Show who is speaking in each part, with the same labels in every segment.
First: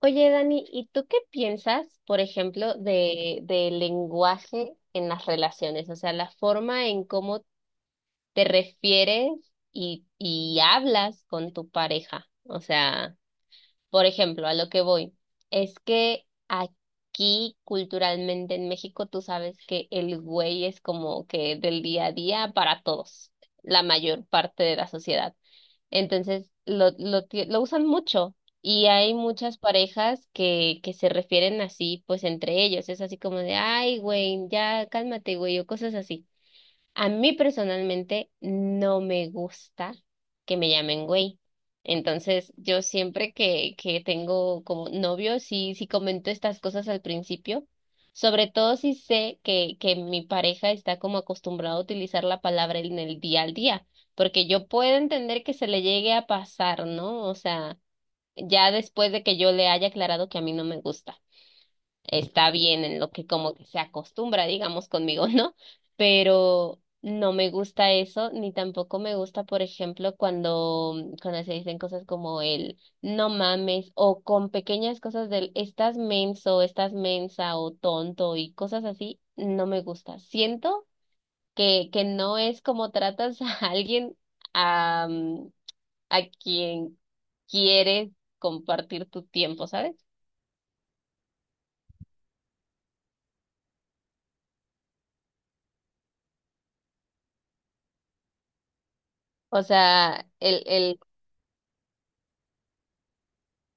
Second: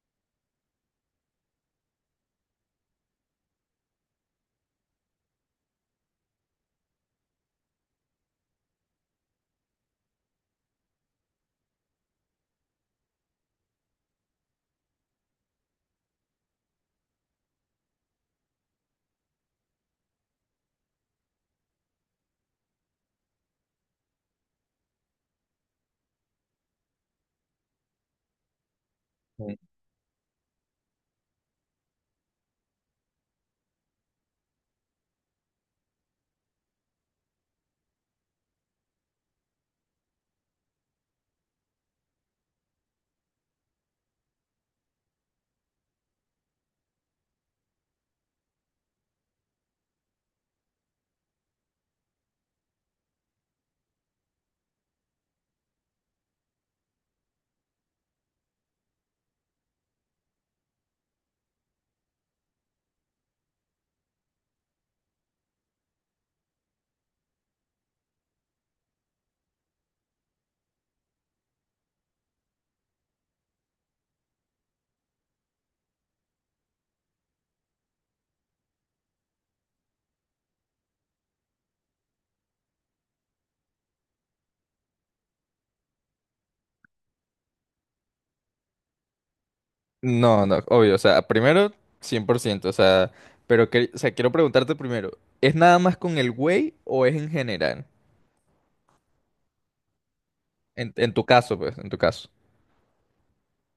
Speaker 1: Oye, Dani, ¿y tú qué piensas, por ejemplo, del lenguaje en las relaciones? O sea, la forma en cómo te refieres y hablas con tu pareja. O sea, por ejemplo, a lo que voy, es que aquí culturalmente en México tú sabes que el güey es como que del día a día para todos, la mayor parte de la sociedad. Entonces lo usan mucho y hay muchas parejas que se refieren así, pues entre ellos. Es así como de, ay, güey, ya cálmate, güey, o cosas así. A mí personalmente no me gusta que me llamen güey. Entonces, yo siempre que tengo como novio, sí, sí comento estas cosas al principio, sobre todo si sé que mi pareja está como acostumbrado a utilizar la palabra en el día al día, porque yo puedo entender que se le llegue a pasar, ¿no? O sea, ya después de que yo le haya aclarado que a mí no me gusta está bien en lo que como que se acostumbra, digamos, conmigo, ¿no? Pero no me gusta eso, ni tampoco me gusta, por ejemplo, cuando se dicen cosas como el no mames, o con pequeñas cosas del estás menso, estás mensa, o tonto, y cosas así, no me gusta. Siento que no es como tratas a alguien a, a quien quieres compartir tu tiempo, ¿sabes?
Speaker 2: No, no, obvio, o sea, primero 100%. O sea, pero quiero preguntarte primero, ¿es nada más con el güey o es en general?
Speaker 1: O sea, el,
Speaker 2: En,
Speaker 1: el,
Speaker 2: en tu caso, pues, en tu caso.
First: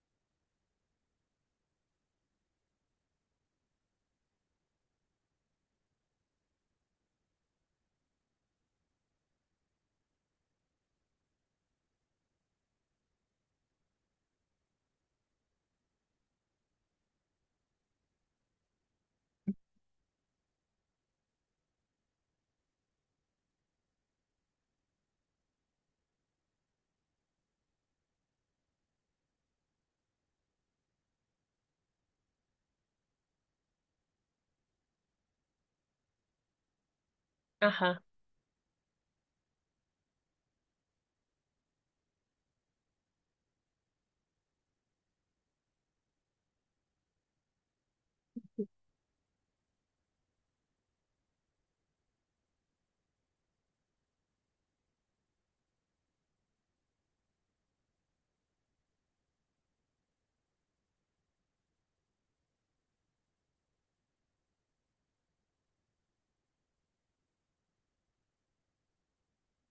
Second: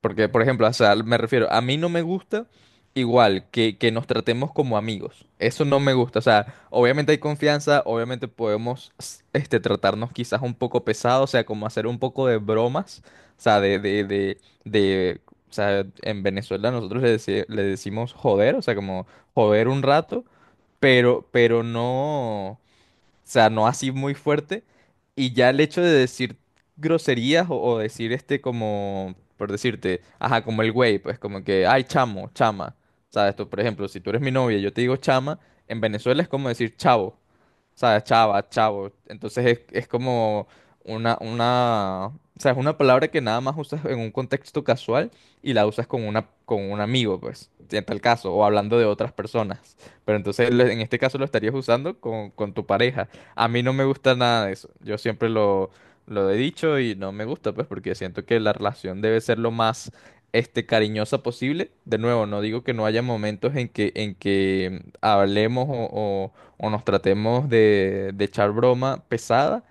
Speaker 2: Porque, por ejemplo, o sea, me refiero, a mí no me gusta igual que nos tratemos como amigos. Eso no me gusta. O sea, obviamente hay confianza, obviamente podemos tratarnos quizás un poco pesado, o sea, como hacer un poco de bromas. O sea, de- o sea, en Venezuela nosotros le decimos joder, o sea, como joder un rato, pero no. O sea, no así muy fuerte. Y ya el hecho de decir groserías o decir este como, por decirte, ajá, como el güey, pues como que, ay, chamo, chama. ¿Sabes? Tú, por ejemplo, si tú eres mi novia y yo te digo chama, en Venezuela es como decir chavo.
Speaker 1: Ajá.
Speaker 2: ¿Sabes? Chava, chavo. Entonces es como o sea, es una palabra que nada más usas en un contexto casual y la usas con una, con un amigo, pues, en tal caso, o hablando de otras personas. Pero entonces en este caso lo estarías usando con tu pareja. A mí no me gusta nada de eso. Yo siempre lo he dicho y no me gusta, pues, porque siento que la relación debe ser lo más, este, cariñosa posible. De nuevo, no digo que no haya momentos en que hablemos o nos tratemos de echar broma pesada.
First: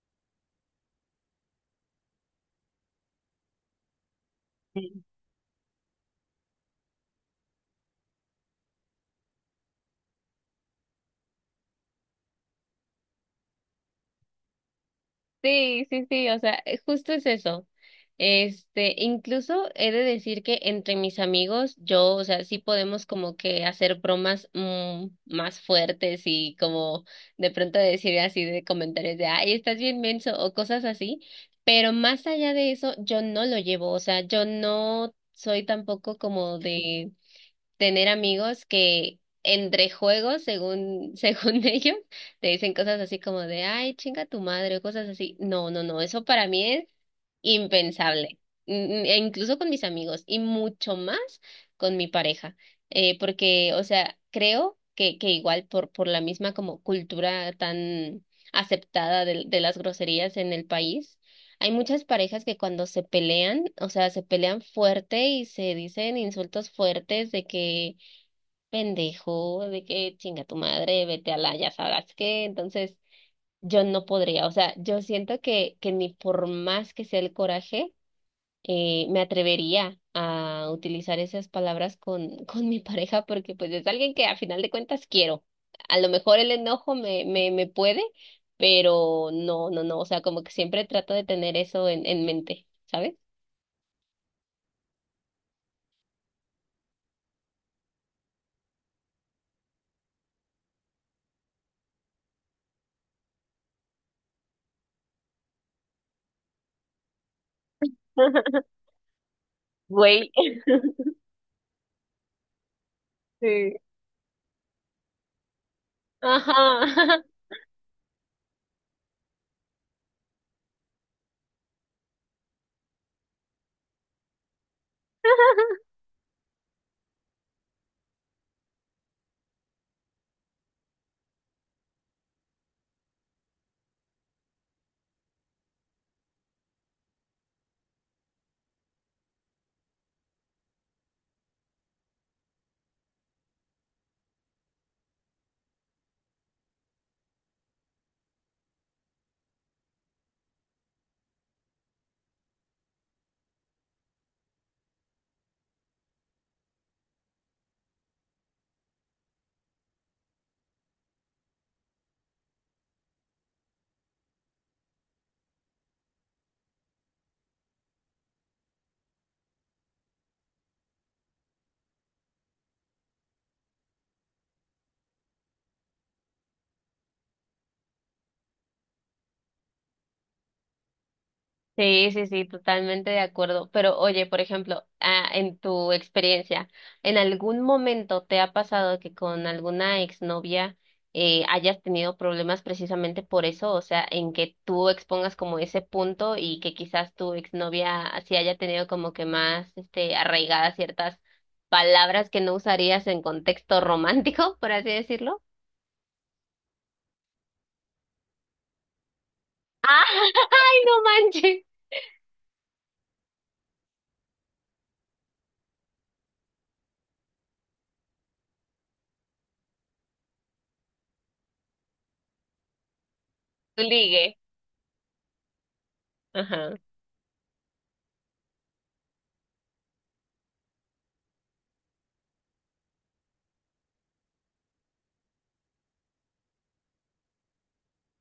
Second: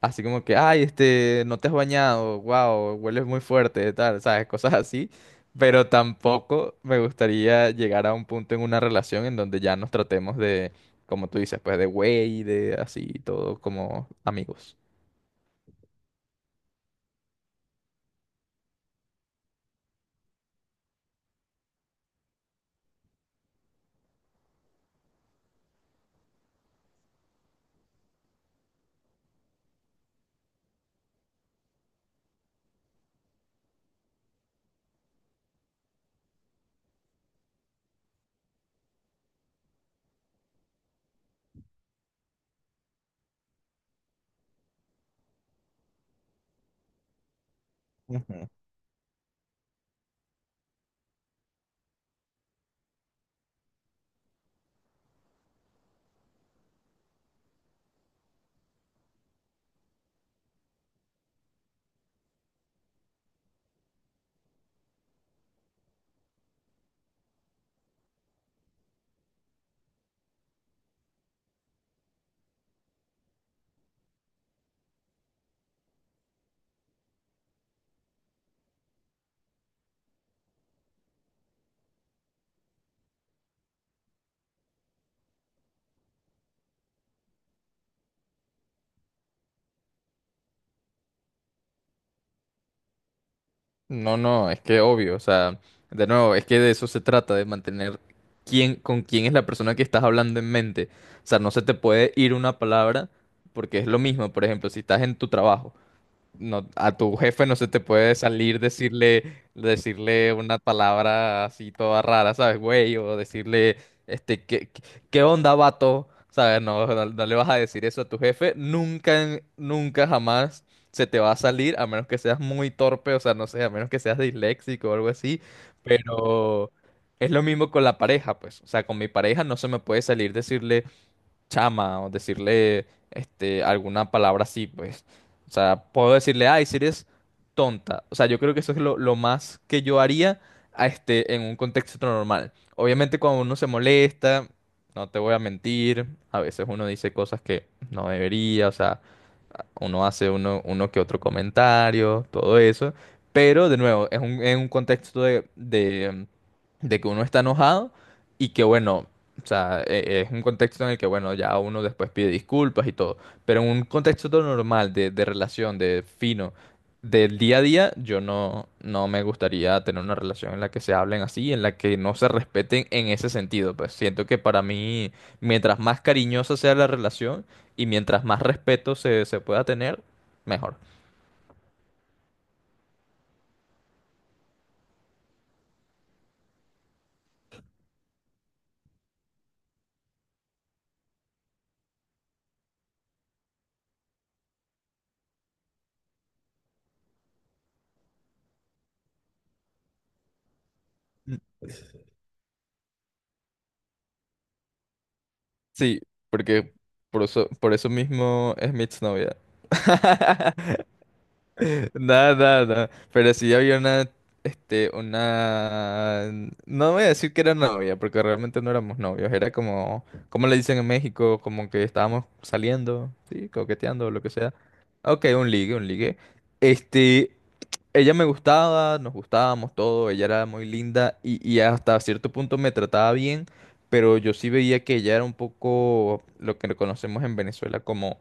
Speaker 2: Así como que, ay, este, no te has bañado, wow, hueles muy fuerte, tal, sabes, cosas así. Pero tampoco me gustaría llegar a un punto en una relación en donde ya nos tratemos de, como tú dices, pues de güey, de así, todo como amigos.
Speaker 1: Sí, sí, sí, o sea, justo es eso. Este, incluso he de decir que entre mis amigos, yo, o sea, sí podemos como que hacer bromas más fuertes y como de pronto decir así de comentarios de, ay, estás bien menso o cosas así, pero más allá de eso, yo no lo llevo, o sea, yo no soy tampoco como de tener amigos que entre juegos, según, según ellos, te dicen cosas así como de, ay, chinga tu madre, o cosas así. No, no, no, eso para mí es impensable.
Speaker 2: Ujú.
Speaker 1: Mm, e incluso con mis amigos y mucho más con mi pareja, porque, o sea, creo que igual por la misma como cultura tan aceptada de las groserías en el país. Hay muchas parejas que cuando se pelean, o sea, se pelean fuerte y se dicen insultos fuertes de que pendejo de que chinga tu madre, vete a la, ya sabrás qué. Entonces, yo no podría, o sea, yo siento que ni por más que sea el coraje, me atrevería a utilizar esas palabras con mi pareja porque pues es alguien que a final de cuentas quiero. A lo mejor el enojo me puede, pero no, no, no, o sea, como que siempre trato de tener eso en mente, ¿sabes?
Speaker 2: No, no, es que obvio, o sea, de nuevo, es que de eso se trata, de mantener quién, con quién es la persona que estás hablando en mente. O sea, no se te puede ir una palabra porque es lo mismo, por ejemplo, si estás en tu trabajo. No, a tu jefe no se te puede salir decirle,
Speaker 1: Güey.
Speaker 2: decirle una palabra así toda rara, ¿sabes, güey? O
Speaker 1: Sí.
Speaker 2: decirle, este, ¿ qué onda, vato?
Speaker 1: Ajá,
Speaker 2: ¿Sabes? No, no, no le vas a decir eso a tu jefe. Nunca, nunca jamás se te va a salir, a menos que seas muy torpe, o sea, no sé, a menos que seas disléxico o algo así. Pero es lo mismo con la pareja, pues. O sea, con mi pareja no se me puede salir decirle chama o decirle este, alguna palabra así, pues. O sea, puedo decirle, ay, si eres tonta. O sea, yo creo que eso es lo más que yo haría en un contexto normal. Obviamente cuando uno se molesta, no te voy a mentir, a veces uno dice cosas que no debería, o sea, uno hace uno que otro comentario, todo eso, pero de nuevo, es un contexto de que uno está enojado y que bueno, o sea, es un contexto en el que bueno, ya uno después pide disculpas y todo, pero en un contexto todo normal de relación, de fino, del día a día, yo no, no me gustaría tener una relación en la que se hablen así, en la que no se respeten en ese sentido, pues siento que para mí, mientras más cariñosa sea la relación, y mientras más respeto se pueda tener, mejor.
Speaker 1: Sí, sí, sí, totalmente de acuerdo. Pero oye, por ejemplo, en tu experiencia, ¿en algún momento te ha pasado que con alguna exnovia hayas tenido problemas precisamente por eso? O sea, en que tú expongas como ese punto y que quizás tu exnovia así haya tenido como que más este, arraigadas ciertas palabras que no usarías en contexto romántico, por así decirlo.
Speaker 2: Sí, porque por eso mismo es mi exnovia.
Speaker 1: ¡Ay, no manches!
Speaker 2: Nada, nada, nada. Pero sí había una, este, una... No voy a decir que era novia, porque realmente no éramos novios. Era como, como le dicen en México, como que estábamos saliendo, sí,
Speaker 1: Tu
Speaker 2: coqueteando, lo que
Speaker 1: ligue.
Speaker 2: sea. Ok, un ligue, un ligue.
Speaker 1: Ajá.
Speaker 2: Este, ella me gustaba, nos gustábamos todo, ella era muy linda y hasta cierto punto me trataba bien, pero yo sí veía que ella era un poco lo que conocemos en Venezuela como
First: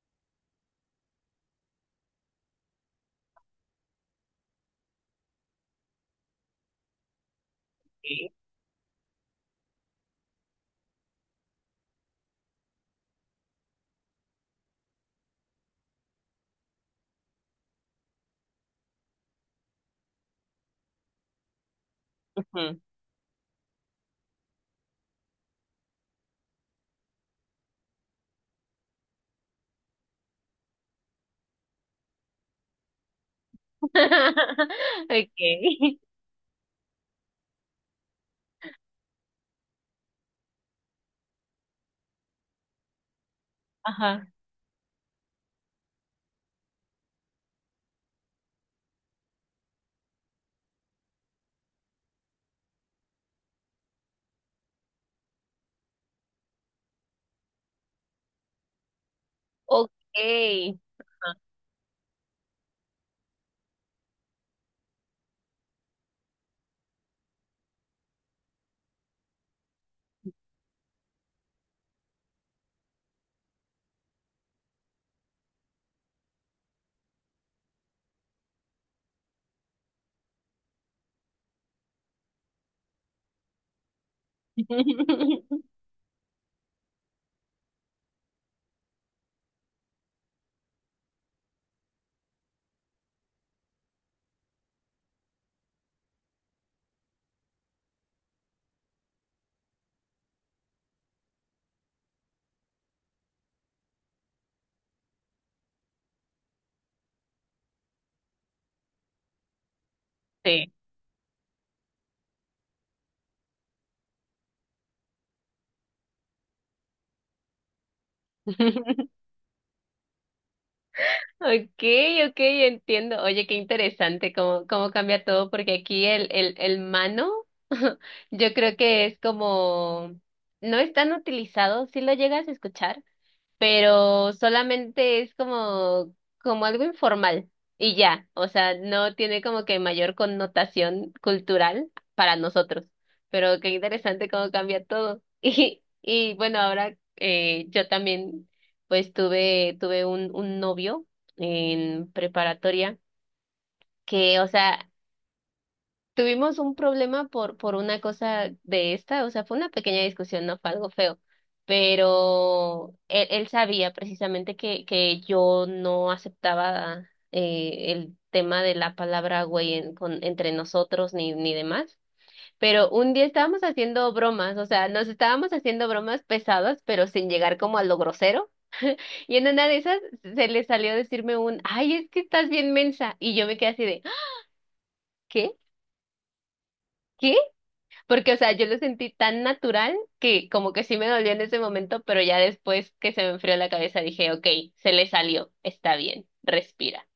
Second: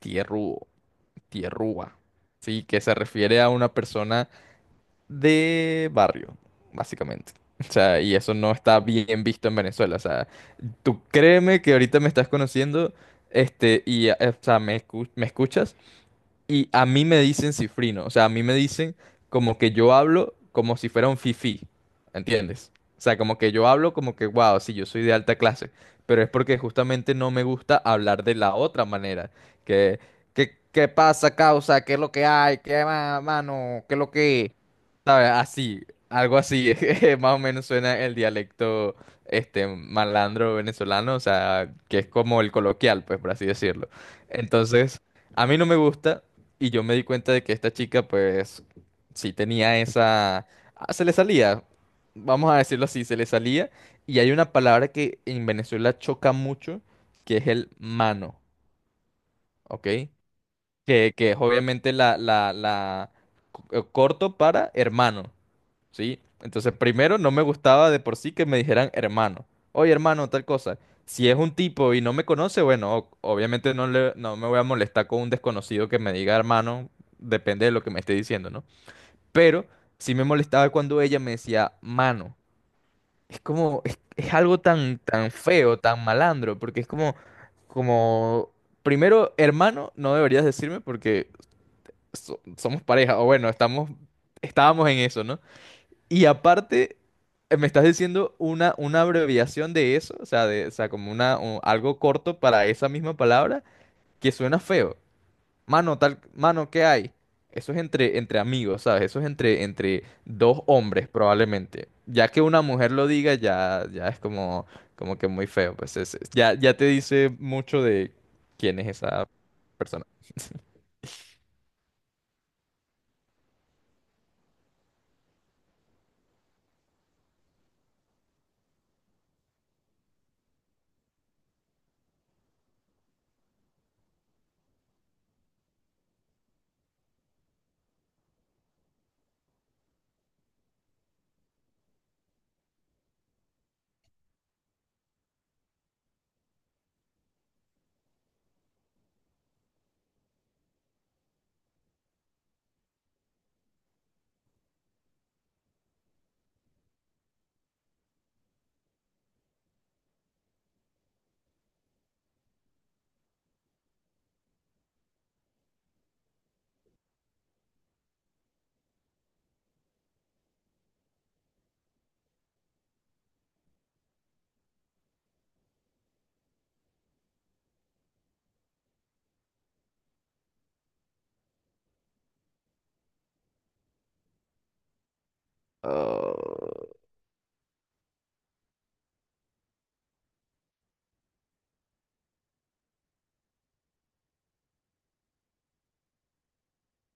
Speaker 2: tierrúo, tierrúa, sí, que se refiere a una persona de barrio, básicamente. O sea, y
Speaker 1: Sí.
Speaker 2: eso no está bien visto en Venezuela, o sea, tú créeme que ahorita me estás conociendo, este, y, o sea, me escuchas. Y a mí me dicen cifrino, o sea, a mí me dicen como que yo hablo como si fuera un fifí, ¿entiendes?
Speaker 1: Ujú.
Speaker 2: O sea, como que yo hablo como que, wow, sí, yo soy de alta clase, pero es porque justamente no me gusta hablar de la otra manera, que, ¿qué pasa, causa? ¿Qué es lo que hay? ¿Qué más, mano? ¿Qué es lo que... ¿Sabes? Así,
Speaker 1: Okay.
Speaker 2: algo así, más o menos suena el dialecto, este, malandro venezolano, o sea, que es como el coloquial, pues, por así decirlo.
Speaker 1: Ajá.
Speaker 2: Entonces... a mí no me gusta, y yo me di cuenta de que esta chica, pues, sí tenía esa... Ah, se le salía, vamos a decirlo así, se le salía. Y hay una palabra que en Venezuela choca mucho, que es el mano, ¿ok?
Speaker 1: Ok.
Speaker 2: Que
Speaker 1: Ajá.
Speaker 2: es obviamente corto para hermano. ¿Sí? Entonces, primero, no me gustaba de por sí que me dijeran hermano. Oye, hermano, tal cosa. Si es un tipo y no me conoce, bueno, obviamente no me voy a molestar con un desconocido que me diga hermano, depende de lo que me esté diciendo, ¿no? Pero sí me molestaba cuando ella me decía mano. Es como, es algo tan, tan feo, tan malandro, porque es como, como, primero, hermano, no deberías decirme porque somos pareja, o bueno, estamos, estábamos en eso, ¿no? Y aparte, me estás diciendo una abreviación de eso, o sea, de, o sea, como una, algo corto para esa misma palabra, que suena feo. Mano, tal, mano, ¿qué hay? Eso es entre amigos, ¿sabes? Eso es entre dos
Speaker 1: Sí.
Speaker 2: hombres, probablemente. Ya que una mujer lo diga, ya, ya es como, como que muy feo. Pues ya, ya te dice mucho de quién es esa persona.
Speaker 1: Okay, okay, entiendo. Oye, qué interesante cómo, cómo cambia todo, porque aquí el mano, yo creo que es como, no es tan utilizado, si lo llegas a escuchar. Pero solamente es como, como algo informal y ya, o sea, no tiene como que mayor connotación cultural para nosotros, pero qué interesante cómo cambia todo. Y, y bueno, ahora yo también pues tuve un novio en preparatoria que, o sea, tuvimos un problema por una cosa de esta, o sea, fue una pequeña discusión, no fue algo feo, pero él sabía precisamente que yo no aceptaba el tema de la palabra güey en- con, entre nosotros ni demás, pero un día estábamos haciendo bromas, o sea, nos estábamos haciendo bromas pesadas, pero sin llegar como a lo grosero, y en una de esas se le salió decirme un, ay, es que estás bien mensa, y yo me quedé así de, ¿qué? ¿Qué? Porque, o sea, yo lo sentí tan natural que como que sí me dolió en ese momento, pero ya después que se me enfrió la cabeza dije, ok, se le salió, está bien, respira.